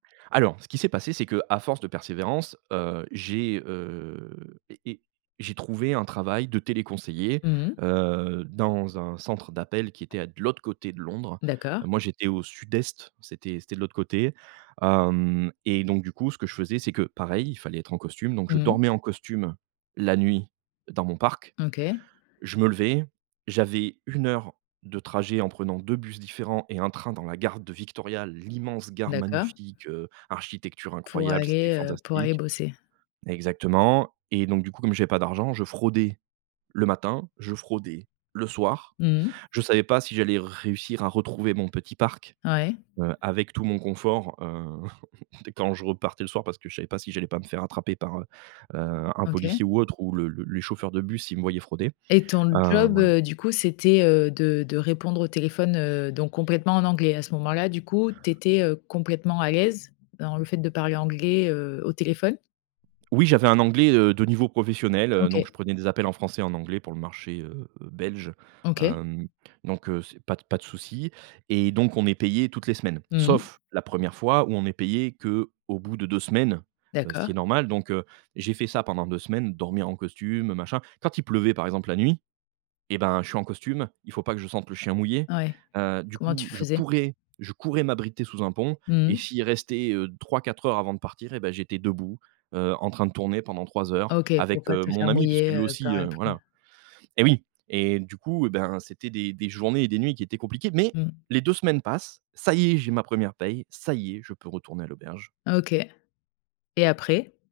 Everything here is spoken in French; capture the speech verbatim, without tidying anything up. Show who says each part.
Speaker 1: Alors, ce qui s'est passé c'est qu'à force de persévérance, heu, j'ai, heu, et et j'ai trouvé un travail de téléconseiller,
Speaker 2: Mmh mh.
Speaker 1: heu, dans un centre d'appel qui était de l'autre côté de Londres.
Speaker 2: D'accord.
Speaker 1: Moi, j'étais au sud-est, c'était c'était de l'autre côté, hem et donc du coup, ce que je faisais, c'est que, pareil, il fallait être en costume, donc je
Speaker 2: Mmh.
Speaker 1: dormais en costume la nuit dans mon parc,
Speaker 2: OK.
Speaker 1: je me levais, j'avais une heure de trajet en prenant deux bus différents et un train dans la gare de Victoria, l'immense gare
Speaker 2: D'accord.
Speaker 1: magnifique, heu, architecture
Speaker 2: Pour
Speaker 1: incroyable, c'était
Speaker 2: aller, heu, pour aller
Speaker 1: fantastique
Speaker 2: bosser.
Speaker 1: exactement et donc du coup, comme j'avais pas d'argent, je fraudais le matin, je fraudais le soir,
Speaker 2: Mmh.
Speaker 1: je savais pas si j'allais réussir à retrouver mon petit parc,
Speaker 2: Ouais.
Speaker 1: heu, avec tout mon confort, heu, quand je repartais le soir, parce que je savais pas si j'allais pas me faire attraper par, heu, heu, un
Speaker 2: OK.
Speaker 1: policier ou autre ou le le les chauffeurs de bus, s'ils me voyaient frauder,
Speaker 2: Et ton
Speaker 1: heu,
Speaker 2: job,
Speaker 1: voilà.
Speaker 2: heu, du coup, c'était, heu, de de répondre au téléphone, heu, donc complètement en anglais, à ce moment-là, du coup, tu étais, heu, complètement à l'aise dans le fait de parler anglais, heu, au téléphone?
Speaker 1: Oui j'avais un anglais, heu, de niveau professionnel, heu, donc
Speaker 2: OK.
Speaker 1: je prenais des appels en français et en anglais pour le marché, heu, belge,
Speaker 2: OK.
Speaker 1: hem, donc, heu, c'est pas d pas de souci. Et donc, on est payé toutes les semaines,
Speaker 2: Mmh mh.
Speaker 1: sauf la première fois où on est payé qu'au bout de deux semaines, heu, ce
Speaker 2: D'accord.
Speaker 1: qui est normal, donc heu, j'ai fait ça pendant deux semaines, dormir en costume, machin. Quand il pleuvait, par exemple, la nuit, et ben, je suis en costume, il faut pas que je sente le chien mouillé,
Speaker 2: Ouais,
Speaker 1: heu, du
Speaker 2: comment
Speaker 1: coup,
Speaker 2: tu
Speaker 1: je
Speaker 2: faisais?
Speaker 1: courais, je courais m'abriter sous un pont et
Speaker 2: Mmh.
Speaker 1: s'il restait, heu, trois-quatre heures avant de partir, et ben, j'étais debout, heu, en train de tourner pendant trois heures
Speaker 2: OK, pour
Speaker 1: avec,
Speaker 2: pas
Speaker 1: heu,
Speaker 2: te
Speaker 1: mon
Speaker 2: faire
Speaker 1: ami puisque
Speaker 2: mouiller,
Speaker 1: lui
Speaker 2: heu,
Speaker 1: aussi,
Speaker 2: par
Speaker 1: heu,
Speaker 2: la pluie.
Speaker 1: voilà. Et oui, et du coup, ben, c'était des des journées et des nuits qui étaient compliquées mais
Speaker 2: Mmh.
Speaker 1: les deux semaines passent, ça y est, j'ai ma première paye, ça y est, je peux retourner à l'auberge.
Speaker 2: OK et après?